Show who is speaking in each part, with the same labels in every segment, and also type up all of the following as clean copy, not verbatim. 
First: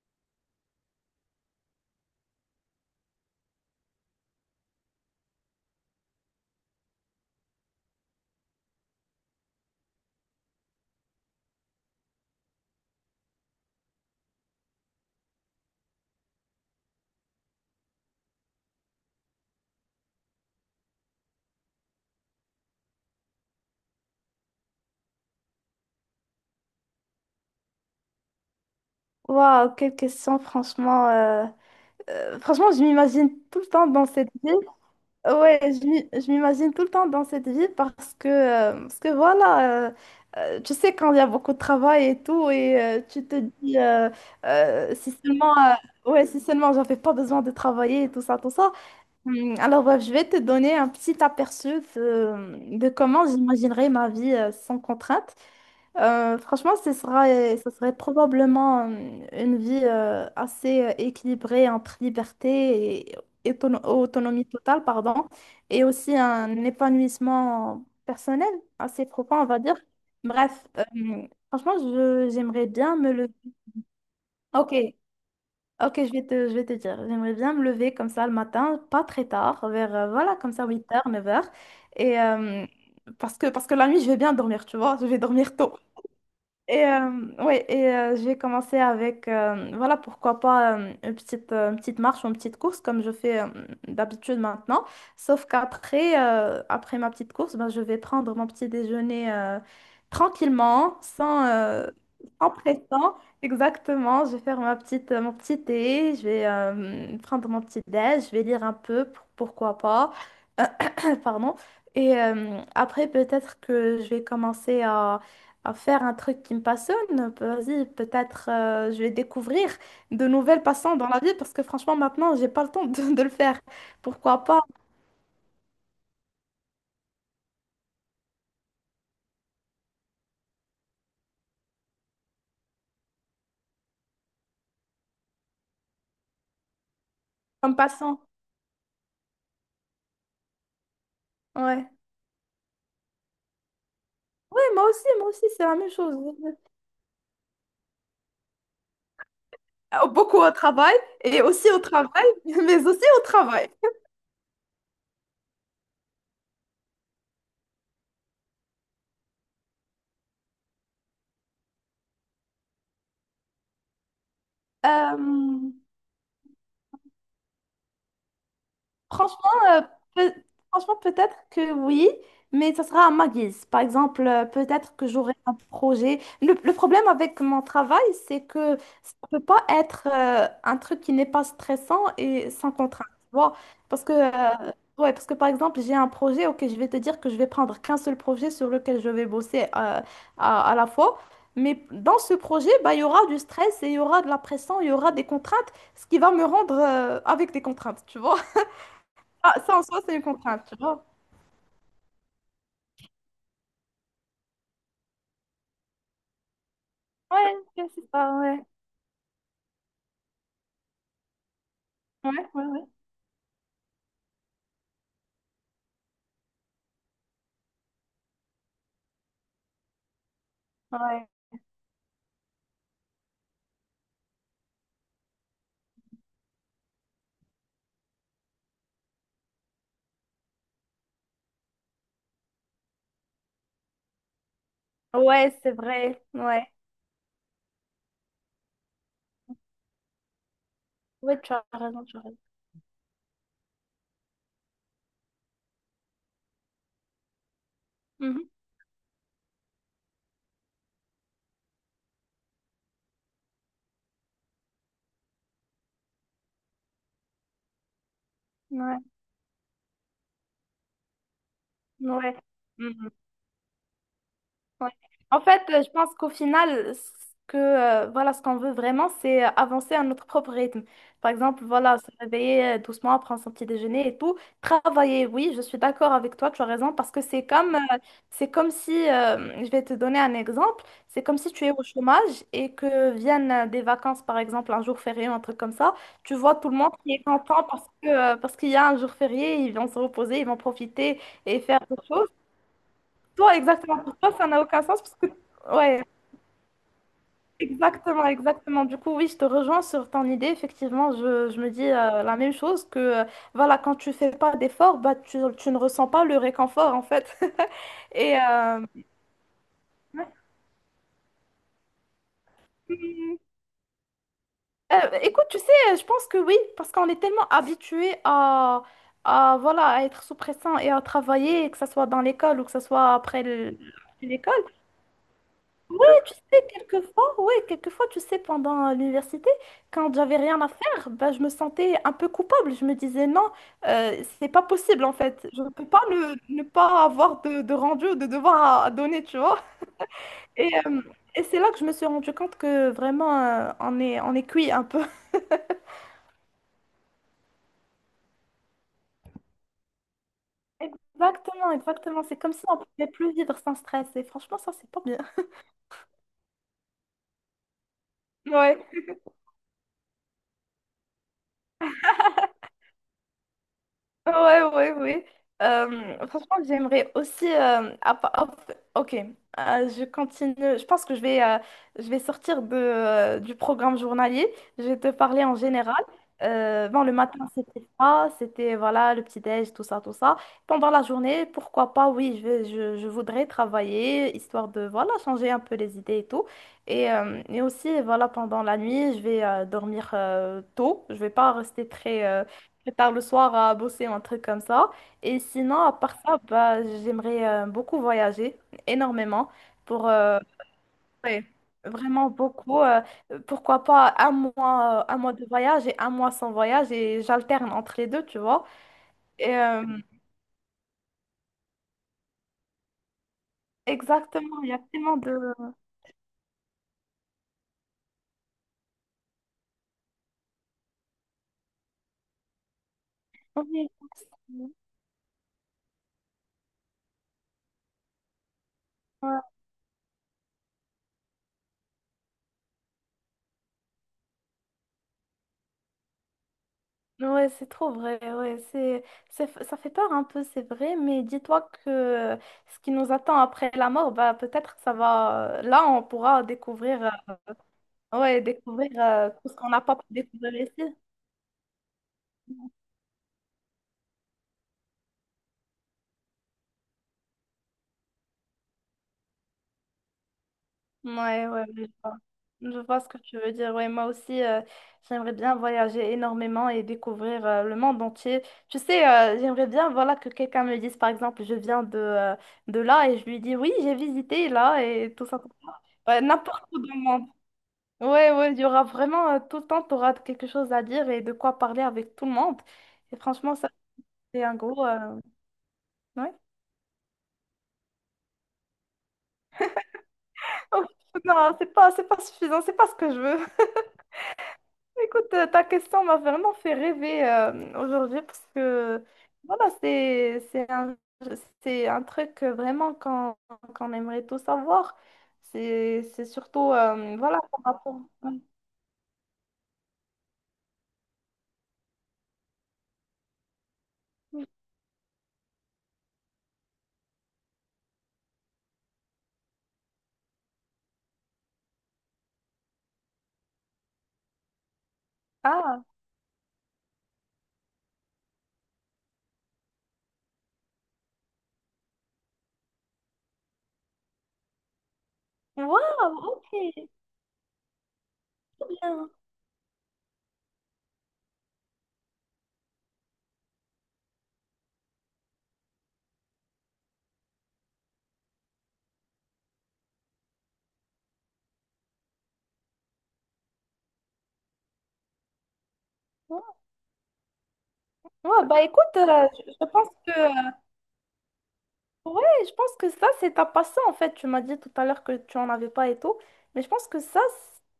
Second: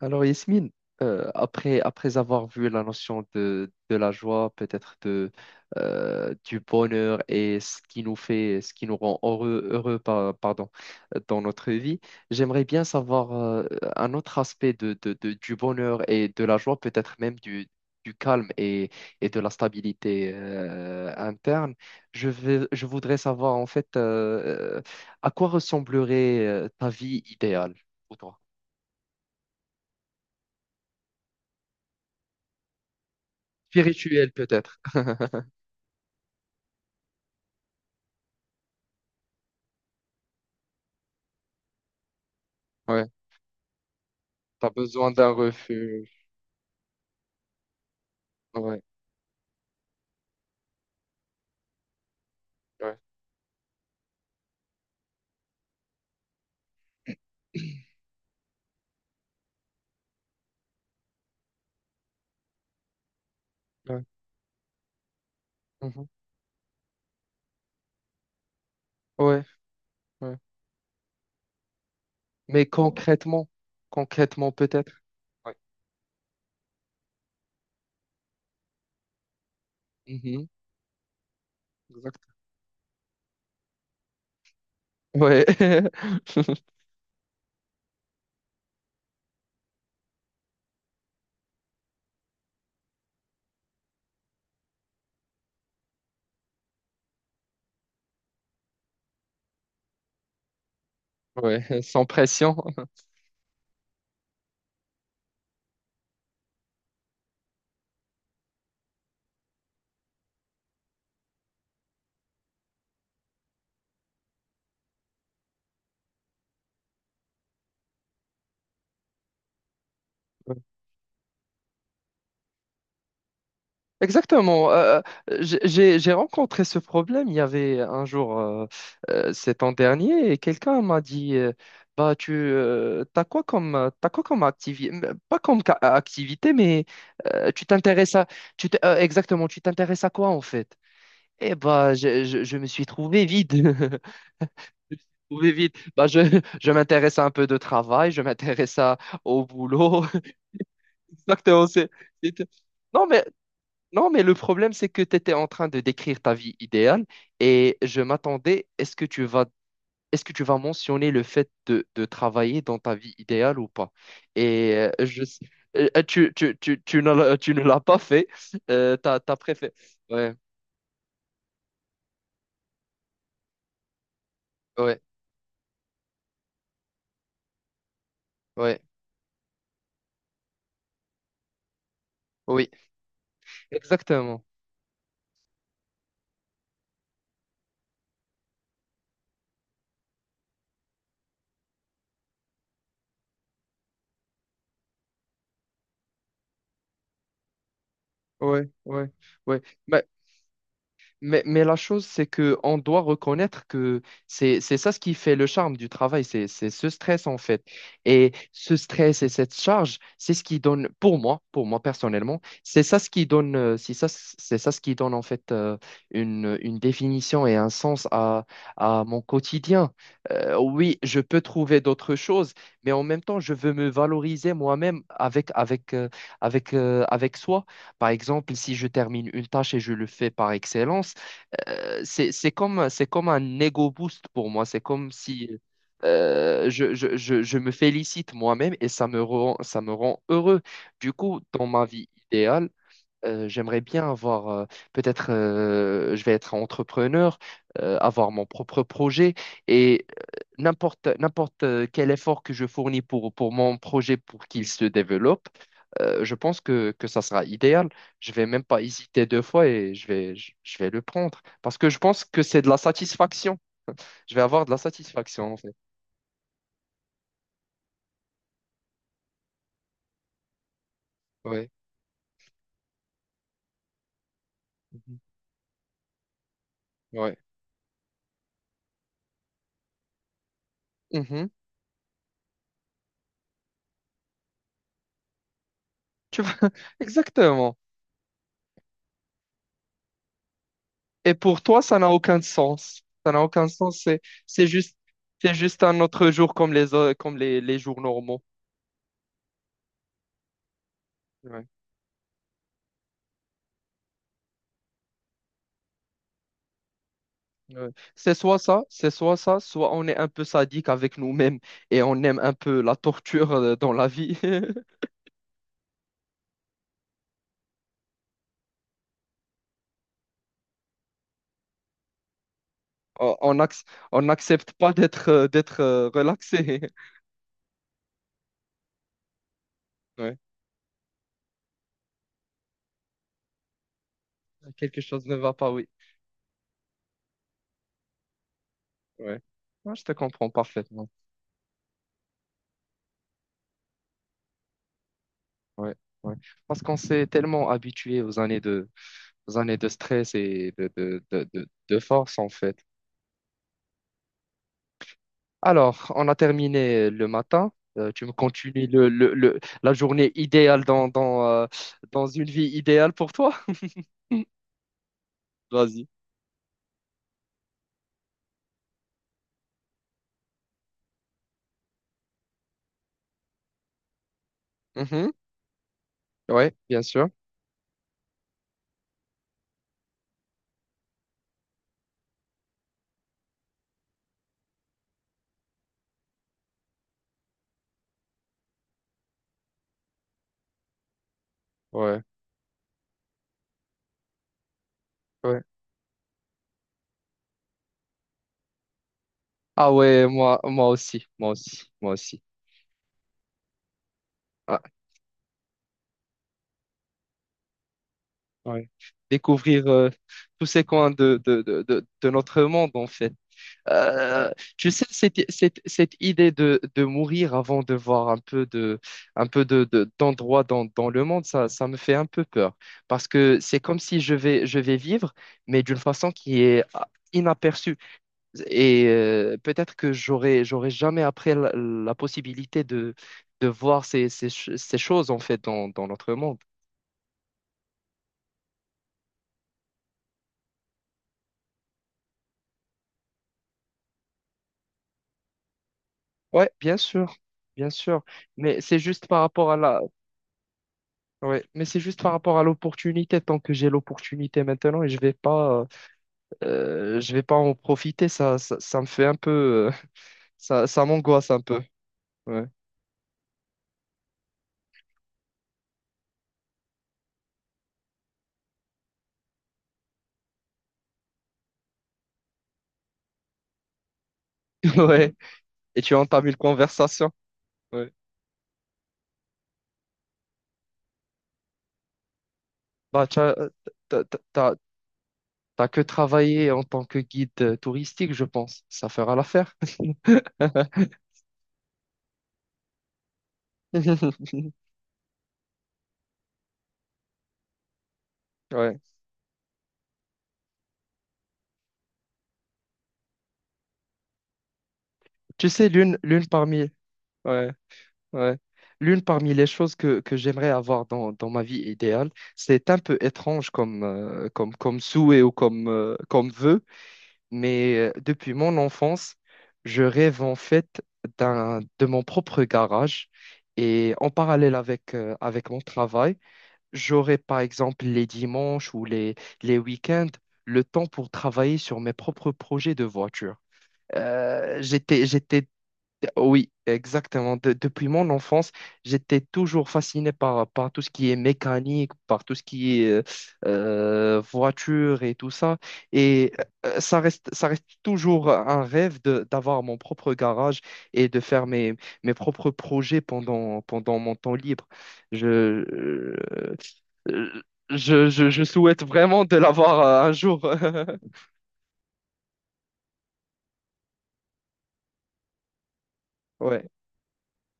Speaker 1: Alors Yasmine, après avoir vu la notion de la joie, peut-être du bonheur et ce qui nous rend heureux, pardon, dans notre vie, j'aimerais bien savoir un autre aspect du bonheur et de la joie, peut-être même du calme et de la stabilité interne. Je voudrais savoir en fait à quoi ressemblerait ta vie idéale pour toi.
Speaker 2: Waouh, quelle question, franchement. Franchement, je m'imagine tout le temps dans cette
Speaker 1: Spirituel
Speaker 2: vie.
Speaker 1: peut-être.
Speaker 2: Ouais, je m'imagine tout le temps dans cette vie parce que voilà, tu sais, quand il y a beaucoup de travail et tout, et
Speaker 1: Ouais,
Speaker 2: tu te dis,
Speaker 1: t'as besoin
Speaker 2: si
Speaker 1: d'un
Speaker 2: seulement,
Speaker 1: refuge.
Speaker 2: ouais, si seulement j'avais pas besoin de travailler et tout ça, tout ça.
Speaker 1: Ouais,
Speaker 2: Alors, bref, je vais te donner un petit aperçu de
Speaker 1: ouais.
Speaker 2: comment j'imaginerais ma vie sans contrainte. Franchement, ce serait probablement une vie assez équilibrée entre liberté et autono-
Speaker 1: Ouais.
Speaker 2: autonomie totale, pardon, et
Speaker 1: Mhm.
Speaker 2: aussi un épanouissement personnel assez
Speaker 1: Ouais,
Speaker 2: profond, on va dire.
Speaker 1: ouais.
Speaker 2: Bref, franchement,
Speaker 1: Mais
Speaker 2: j'aimerais bien me
Speaker 1: concrètement,
Speaker 2: lever.
Speaker 1: concrètement
Speaker 2: Ok,
Speaker 1: peut-être. Ouais.
Speaker 2: ok, je vais te dire. J'aimerais bien me lever comme ça le matin, pas très tard, vers, voilà,
Speaker 1: Mhm.
Speaker 2: comme ça, huit heures neuf heures. Et,
Speaker 1: Exact.
Speaker 2: parce que la nuit, je vais bien dormir, tu vois, je vais
Speaker 1: Ouais.
Speaker 2: dormir tôt. Et ouais, et je vais commencer avec, voilà, pourquoi pas une petite, une petite marche ou une petite course comme je fais d'habitude maintenant. Sauf qu'après, après ma petite course, ben, je vais prendre mon petit déjeuner tranquillement,
Speaker 1: Ouais, sans
Speaker 2: sans
Speaker 1: pression.
Speaker 2: pression. Exactement, je vais faire ma petite, mon petit thé, je vais prendre mon petit déj, je vais lire un peu, pourquoi pas, pardon. Et après, peut-être que je vais commencer à faire un truc qui me passionne. Vas-y, peut-être je vais découvrir de nouvelles passions dans la vie parce que franchement, maintenant, j'ai pas le temps de le faire. Pourquoi pas
Speaker 1: Exactement. J'ai rencontré ce problème. Il y avait un jour, cet an dernier, et quelqu'un m'a dit, bah t'as quoi t'as quoi comme activité, pas comme activité, mais tu
Speaker 2: comme
Speaker 1: t'intéresses
Speaker 2: passant?
Speaker 1: exactement, tu t'intéresses à quoi en fait? Eh
Speaker 2: Ouais.
Speaker 1: bah je me suis trouvé vide.
Speaker 2: Oui, moi aussi,
Speaker 1: Trouvé
Speaker 2: c'est
Speaker 1: vide.
Speaker 2: la même
Speaker 1: Bah
Speaker 2: chose.
Speaker 1: je m'intéresse à un peu de travail, je m'intéresse à au boulot.
Speaker 2: Beaucoup au travail et
Speaker 1: Exactement.
Speaker 2: aussi au travail,
Speaker 1: C'est-
Speaker 2: mais aussi
Speaker 1: non,
Speaker 2: au
Speaker 1: mais
Speaker 2: travail.
Speaker 1: non, mais le problème, c'est que tu étais en train de décrire ta vie idéale et je m'attendais, est-ce que tu vas mentionner le fait de travailler dans ta vie idéale ou pas? Et je,
Speaker 2: Euh,
Speaker 1: tu, tu, tu, tu ne l'as pas fait, t'as
Speaker 2: Franchement,
Speaker 1: préféré.
Speaker 2: euh, peut-
Speaker 1: Ouais,
Speaker 2: Franchement, peut-être que oui, mais ça sera à ma guise. Par exemple, peut-être
Speaker 1: ouais,
Speaker 2: que j'aurai un projet. Le problème avec mon travail, c'est que
Speaker 1: ouais,
Speaker 2: ça ne peut pas être un truc qui n'est pas stressant et
Speaker 1: oui,
Speaker 2: sans contrainte. Tu vois? Parce que,
Speaker 1: exactement.
Speaker 2: ouais, parce que, par exemple, j'ai un projet, ok, je vais te dire que je vais prendre qu'un seul projet sur lequel je vais bosser à la fois. Mais dans ce projet, bah, il y aura du stress et il y aura de la pression, il y aura des contraintes, ce qui va me rendre avec des contraintes, tu vois?
Speaker 1: Ouais, ouais,
Speaker 2: Ah,
Speaker 1: ouais.
Speaker 2: ça en soi, c'est une contrainte, tu vois.
Speaker 1: Mais la chose, c'est que on doit reconnaître que c'est ça ce qui fait le charme du travail, c'est ce stress en
Speaker 2: Ouais,
Speaker 1: fait.
Speaker 2: ok, c'est
Speaker 1: Et
Speaker 2: ça, ouais.
Speaker 1: ce stress et cette charge, c'est ce qui donne, pour moi
Speaker 2: Ouais,
Speaker 1: personnellement,
Speaker 2: ouais, ouais.
Speaker 1: c'est ça ce qui donne, c'est ça ce qui donne en fait une définition et un sens à mon quotidien. Oui, je
Speaker 2: Ouais.
Speaker 1: peux trouver d'autres choses, mais en même temps, je veux me valoriser moi-même avec soi. Par exemple, si je termine une tâche et je le fais par excellence, c'est comme un ego boost pour moi. C'est comme si
Speaker 2: Ouais, c'est vrai. Ouais.
Speaker 1: je me félicite moi-même et ça me rend heureux. Du coup,
Speaker 2: Ouais, tu as
Speaker 1: dans ma
Speaker 2: raison,
Speaker 1: vie
Speaker 2: tu as raison.
Speaker 1: idéale, j'aimerais bien avoir, peut-être, je vais être entrepreneur, avoir
Speaker 2: Mhm.
Speaker 1: mon propre projet et n'importe quel effort que je fournis pour mon projet pour qu'il se développe je pense que, ça sera idéal. Je vais même pas
Speaker 2: Ouais,
Speaker 1: hésiter deux fois et je vais le prendre. Parce que je pense
Speaker 2: ouais.
Speaker 1: que c'est de la
Speaker 2: Mm-hmm.
Speaker 1: satisfaction. Je vais avoir de la
Speaker 2: Ouais. En
Speaker 1: satisfaction, en
Speaker 2: fait,
Speaker 1: fait.
Speaker 2: je pense qu'au final, ce que voilà, ce qu'on veut vraiment, c'est avancer à notre propre rythme. Par exemple,
Speaker 1: Ouais.
Speaker 2: voilà, se réveiller doucement, prendre son petit déjeuner et tout.
Speaker 1: Mhm.
Speaker 2: Travailler, oui, je suis d'accord avec toi, tu as raison, parce que
Speaker 1: Ouais.
Speaker 2: c'est comme si, je vais te donner un exemple, c'est comme
Speaker 1: Mhm.
Speaker 2: si tu es au chômage et que viennent des vacances, par exemple, un jour férié ou un truc comme ça. Tu
Speaker 1: Tu vois,
Speaker 2: vois tout le monde qui est content
Speaker 1: exactement.
Speaker 2: parce que, parce qu'il y a un jour férié, ils vont se reposer, ils vont profiter
Speaker 1: Et
Speaker 2: et
Speaker 1: pour
Speaker 2: faire
Speaker 1: toi,
Speaker 2: des
Speaker 1: ça n'a
Speaker 2: choses.
Speaker 1: aucun sens. Ça n'a
Speaker 2: Toi,
Speaker 1: aucun
Speaker 2: exactement.
Speaker 1: sens.
Speaker 2: Pour toi, ça n'a
Speaker 1: C'est
Speaker 2: aucun
Speaker 1: juste,
Speaker 2: sens parce que...
Speaker 1: c'est juste un
Speaker 2: Ouais,
Speaker 1: autre jour comme les jours
Speaker 2: exactement,
Speaker 1: normaux.
Speaker 2: exactement. Du coup, oui, je te rejoins sur ton idée. Effectivement, je
Speaker 1: Ouais.
Speaker 2: me dis la même chose que, voilà, quand tu fais pas d'effort, bah, tu ne ressens pas le réconfort, en fait.
Speaker 1: Ouais. C'est
Speaker 2: Et
Speaker 1: soit ça, c'est soit ça, soit on est un
Speaker 2: ouais.
Speaker 1: peu sadique avec nous-mêmes et on aime un peu la torture dans la vie.
Speaker 2: Écoute, tu sais, je pense que oui, parce qu'on est tellement habitué à voilà, à être sous pression et à travailler, que ce soit dans l'école ou que ce soit
Speaker 1: on
Speaker 2: après
Speaker 1: on acc- on
Speaker 2: l'école.
Speaker 1: n'accepte pas d'être
Speaker 2: Ouais, tu sais,
Speaker 1: relaxé.
Speaker 2: quelquefois, ouais, quelquefois, tu sais, pendant l'université, quand
Speaker 1: Ouais.
Speaker 2: j'avais rien à faire, ben, je me sentais un peu coupable. Je me disais, non, c'est pas
Speaker 1: Quelque
Speaker 2: possible, en
Speaker 1: chose ne
Speaker 2: fait.
Speaker 1: va
Speaker 2: Je ne
Speaker 1: pas,
Speaker 2: peux
Speaker 1: oui.
Speaker 2: pas ne pas avoir de rendu ou de devoir à donner, tu
Speaker 1: Ouais.
Speaker 2: vois.
Speaker 1: Ouais, je te comprends
Speaker 2: Et, euh,
Speaker 1: parfaitement.
Speaker 2: et c'est là que je me suis rendu compte que vraiment, on est cuit un peu.
Speaker 1: Ouais, ouais. Parce qu'on s'est tellement habitué aux années de stress et de, de, de, de,
Speaker 2: Exactement,
Speaker 1: de
Speaker 2: exactement. C'est
Speaker 1: force, en
Speaker 2: comme si on
Speaker 1: fait.
Speaker 2: pouvait plus vivre sans stress. Et franchement, ça, c'est pas bien.
Speaker 1: Alors, on a terminé le matin. Tu me
Speaker 2: Ouais.
Speaker 1: continues la journée idéale dans une vie idéale pour toi?
Speaker 2: Ouais, ouais, ouais.
Speaker 1: Vas-y.
Speaker 2: Franchement, j'aimerais aussi. Hop, ok. Je continue. Je pense que je vais sortir de, du programme journalier. Je vais te
Speaker 1: Mhm.
Speaker 2: parler en général.
Speaker 1: Ouais, bien
Speaker 2: Bon, le
Speaker 1: sûr.
Speaker 2: matin, c'était ça. C'était voilà, le petit-déj, tout ça, tout ça. Pendant la journée, pourquoi pas, oui, je voudrais travailler, histoire de voilà, changer un peu les idées et tout. Et aussi, voilà, pendant la nuit, je vais dormir tôt. Je vais pas rester
Speaker 1: Ouais,
Speaker 2: très. Plus tard le soir à bosser ou un truc comme ça. Et
Speaker 1: ouais.
Speaker 2: sinon, à part ça, bah, j'aimerais beaucoup voyager, énormément,
Speaker 1: Ah
Speaker 2: pour
Speaker 1: ouais, moi aussi,
Speaker 2: ouais,
Speaker 1: moi aussi, moi
Speaker 2: vraiment
Speaker 1: aussi.
Speaker 2: beaucoup. Pourquoi pas un
Speaker 1: Ah,
Speaker 2: mois, un mois de voyage et un mois sans voyage et j'alterne entre les deux, tu vois.
Speaker 1: ouais.
Speaker 2: Et,
Speaker 1: Découvrir tous ces coins de notre monde, en fait. Euh,
Speaker 2: exactement, il y a
Speaker 1: Tu sais,
Speaker 2: tellement
Speaker 1: cette,
Speaker 2: de...
Speaker 1: cette, cette idée de mourir avant de voir un peu d'endroits dans le monde, ça me fait un peu peur. Parce que
Speaker 2: Oui.
Speaker 1: c'est comme si je vais vivre, mais d'une façon qui est inaperçue. Et
Speaker 2: Ouais.
Speaker 1: peut-être que j'aurai, j'aurai jamais après la possibilité de voir ces choses, en fait, dans notre monde.
Speaker 2: Ouais, c'est trop vrai, ouais, ça fait peur un peu, c'est vrai, mais dis-toi que ce qui nous attend après la mort, bah, peut-être que ça va, là, on pourra
Speaker 1: Ouais, bien
Speaker 2: découvrir.
Speaker 1: sûr, bien sûr.
Speaker 2: Ouais,
Speaker 1: Mais
Speaker 2: découvrir
Speaker 1: c'est juste par
Speaker 2: tout ce
Speaker 1: rapport
Speaker 2: qu'on n'a pas pu découvrir ici.
Speaker 1: ouais, mais c'est juste par rapport à l'opportunité. Tant que j'ai l'opportunité maintenant et je vais pas en profiter, ça me fait un peu, ça
Speaker 2: Ouais,
Speaker 1: m'angoisse un
Speaker 2: ouais,
Speaker 1: peu.
Speaker 2: je vois.
Speaker 1: Ouais.
Speaker 2: Je vois ce que tu veux dire. Ouais, moi aussi, j'aimerais bien voyager énormément et découvrir le monde entier. Tu sais, j'aimerais bien, voilà, que quelqu'un me dise, par exemple, je viens de là et je lui dis, oui, j'ai visité là et tout
Speaker 1: Ouais.
Speaker 2: ça.
Speaker 1: Et tu
Speaker 2: Ouais,
Speaker 1: entames une
Speaker 2: n'importe où dans le monde.
Speaker 1: conversation. Ouais.
Speaker 2: Ouais, ouais, il y aura vraiment, tout le temps, tu auras quelque chose à dire et de quoi parler avec tout le monde. Et
Speaker 1: Bah,
Speaker 2: franchement, ça,
Speaker 1: t'as, t'as-
Speaker 2: c'est un
Speaker 1: t'as-
Speaker 2: gros...
Speaker 1: t'as que
Speaker 2: ouais.
Speaker 1: travaillé en tant que guide touristique, je pense. Ça fera l'affaire.
Speaker 2: Non, c'est pas suffisant, c'est pas ce que je veux. Écoute, ta question m'a vraiment fait rêver aujourd'hui parce
Speaker 1: Ouais.
Speaker 2: que voilà, c'est un truc vraiment qu'on aimerait tous savoir.
Speaker 1: Tu sais,
Speaker 2: C'est
Speaker 1: l'une,
Speaker 2: c'est
Speaker 1: l'une
Speaker 2: surtout,
Speaker 1: parmi,
Speaker 2: voilà,
Speaker 1: ouais.
Speaker 2: par rapport-
Speaker 1: Ouais. L'une parmi les choses que j'aimerais avoir dans ma vie idéale, c'est un peu étrange comme souhait ou comme vœu, mais depuis mon enfance, je rêve en fait de mon propre garage et en parallèle avec mon
Speaker 2: Ah,
Speaker 1: travail, j'aurai par exemple les dimanches ou les week-ends le temps pour travailler sur mes propres projets de voiture. J'étais,
Speaker 2: waouh, ok,
Speaker 1: oui, exactement. Depuis mon enfance,
Speaker 2: bien.
Speaker 1: j'étais toujours fasciné par tout ce qui est mécanique, par tout ce qui est voiture et tout ça. Et ça reste toujours un rêve d'avoir mon propre garage et de faire mes propres projets pendant mon temps libre. Je, euh, euh, je,
Speaker 2: Ouais,
Speaker 1: je,
Speaker 2: bah
Speaker 1: je
Speaker 2: écoute,
Speaker 1: souhaite vraiment de
Speaker 2: je pense
Speaker 1: l'avoir
Speaker 2: que
Speaker 1: un jour.
Speaker 2: ouais, je pense que ça c'est ta passion en fait. Tu m'as dit tout à l'heure que tu en avais pas et tout, mais je pense
Speaker 1: Ouais,
Speaker 2: que ça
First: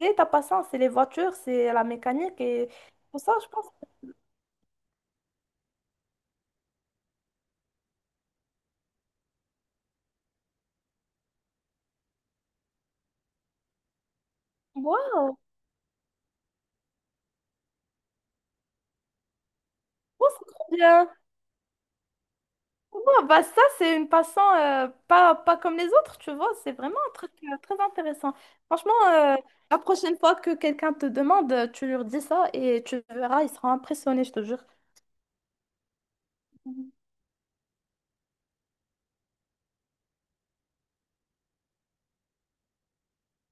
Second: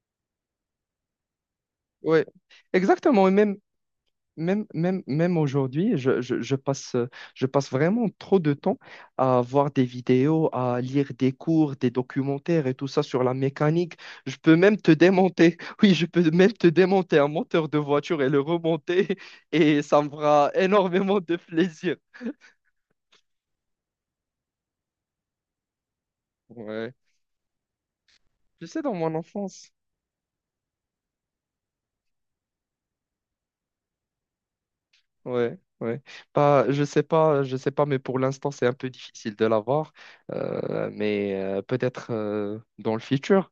Speaker 2: c'est ta passion, c'est les voitures, c'est la
Speaker 1: ouais,
Speaker 2: mécanique et tout
Speaker 1: exactement. Et
Speaker 2: ça, je
Speaker 1: même.
Speaker 2: pense.
Speaker 1: Même, même, même aujourd'hui, je passe vraiment trop de temps à voir des vidéos, à lire des cours, des documentaires et tout ça sur la mécanique. Je peux même te
Speaker 2: Ouais.
Speaker 1: démonter. Oui, je peux même te démonter un moteur de voiture et le remonter et ça me
Speaker 2: Oh,
Speaker 1: fera
Speaker 2: c'est trop bien.
Speaker 1: énormément de plaisir.
Speaker 2: Ouais, bah ça, c'est une passant pas, pas comme les autres, tu vois. C'est
Speaker 1: Ouais.
Speaker 2: vraiment un truc très intéressant.
Speaker 1: Je sais, dans
Speaker 2: Franchement,
Speaker 1: mon enfance.
Speaker 2: la prochaine fois que quelqu'un te demande, tu lui redis ça et tu verras, il sera impressionné, je te jure.
Speaker 1: Ouais, ouais. Pas, je
Speaker 2: Mhm.
Speaker 1: sais pas, je sais pas, mais pour l'instant, c'est un peu difficile de l'avoir. Mais peut-être dans le futur.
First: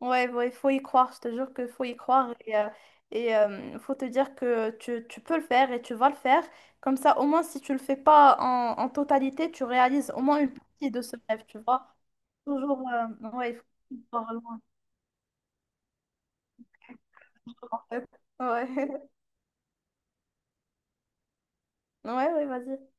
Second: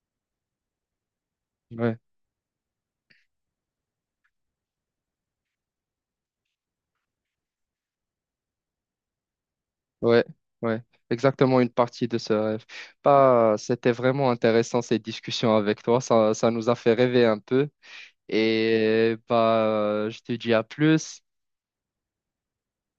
Speaker 2: Ouais, ouais, il faut y croire, je te jure qu'il faut y
Speaker 1: Ouais.
Speaker 2: croire. Et, faut te dire que tu peux le faire et tu vas le faire. Comme ça, au moins, si tu le fais pas en, en totalité, tu réalises au
Speaker 1: Ouais,
Speaker 2: moins une
Speaker 1: ouais,
Speaker 2: partie de ce rêve, tu
Speaker 1: exactement une
Speaker 2: vois.
Speaker 1: partie de ce rêve.
Speaker 2: Toujours, ouais,
Speaker 1: Bah,
Speaker 2: il faut
Speaker 1: c'était
Speaker 2: y
Speaker 1: vraiment
Speaker 2: croire loin.
Speaker 1: intéressant ces discussions avec toi. Ça nous a fait rêver un peu.
Speaker 2: Ouais.
Speaker 1: Et bah, je te dis à plus.
Speaker 2: Ouais, ouais, vas-y,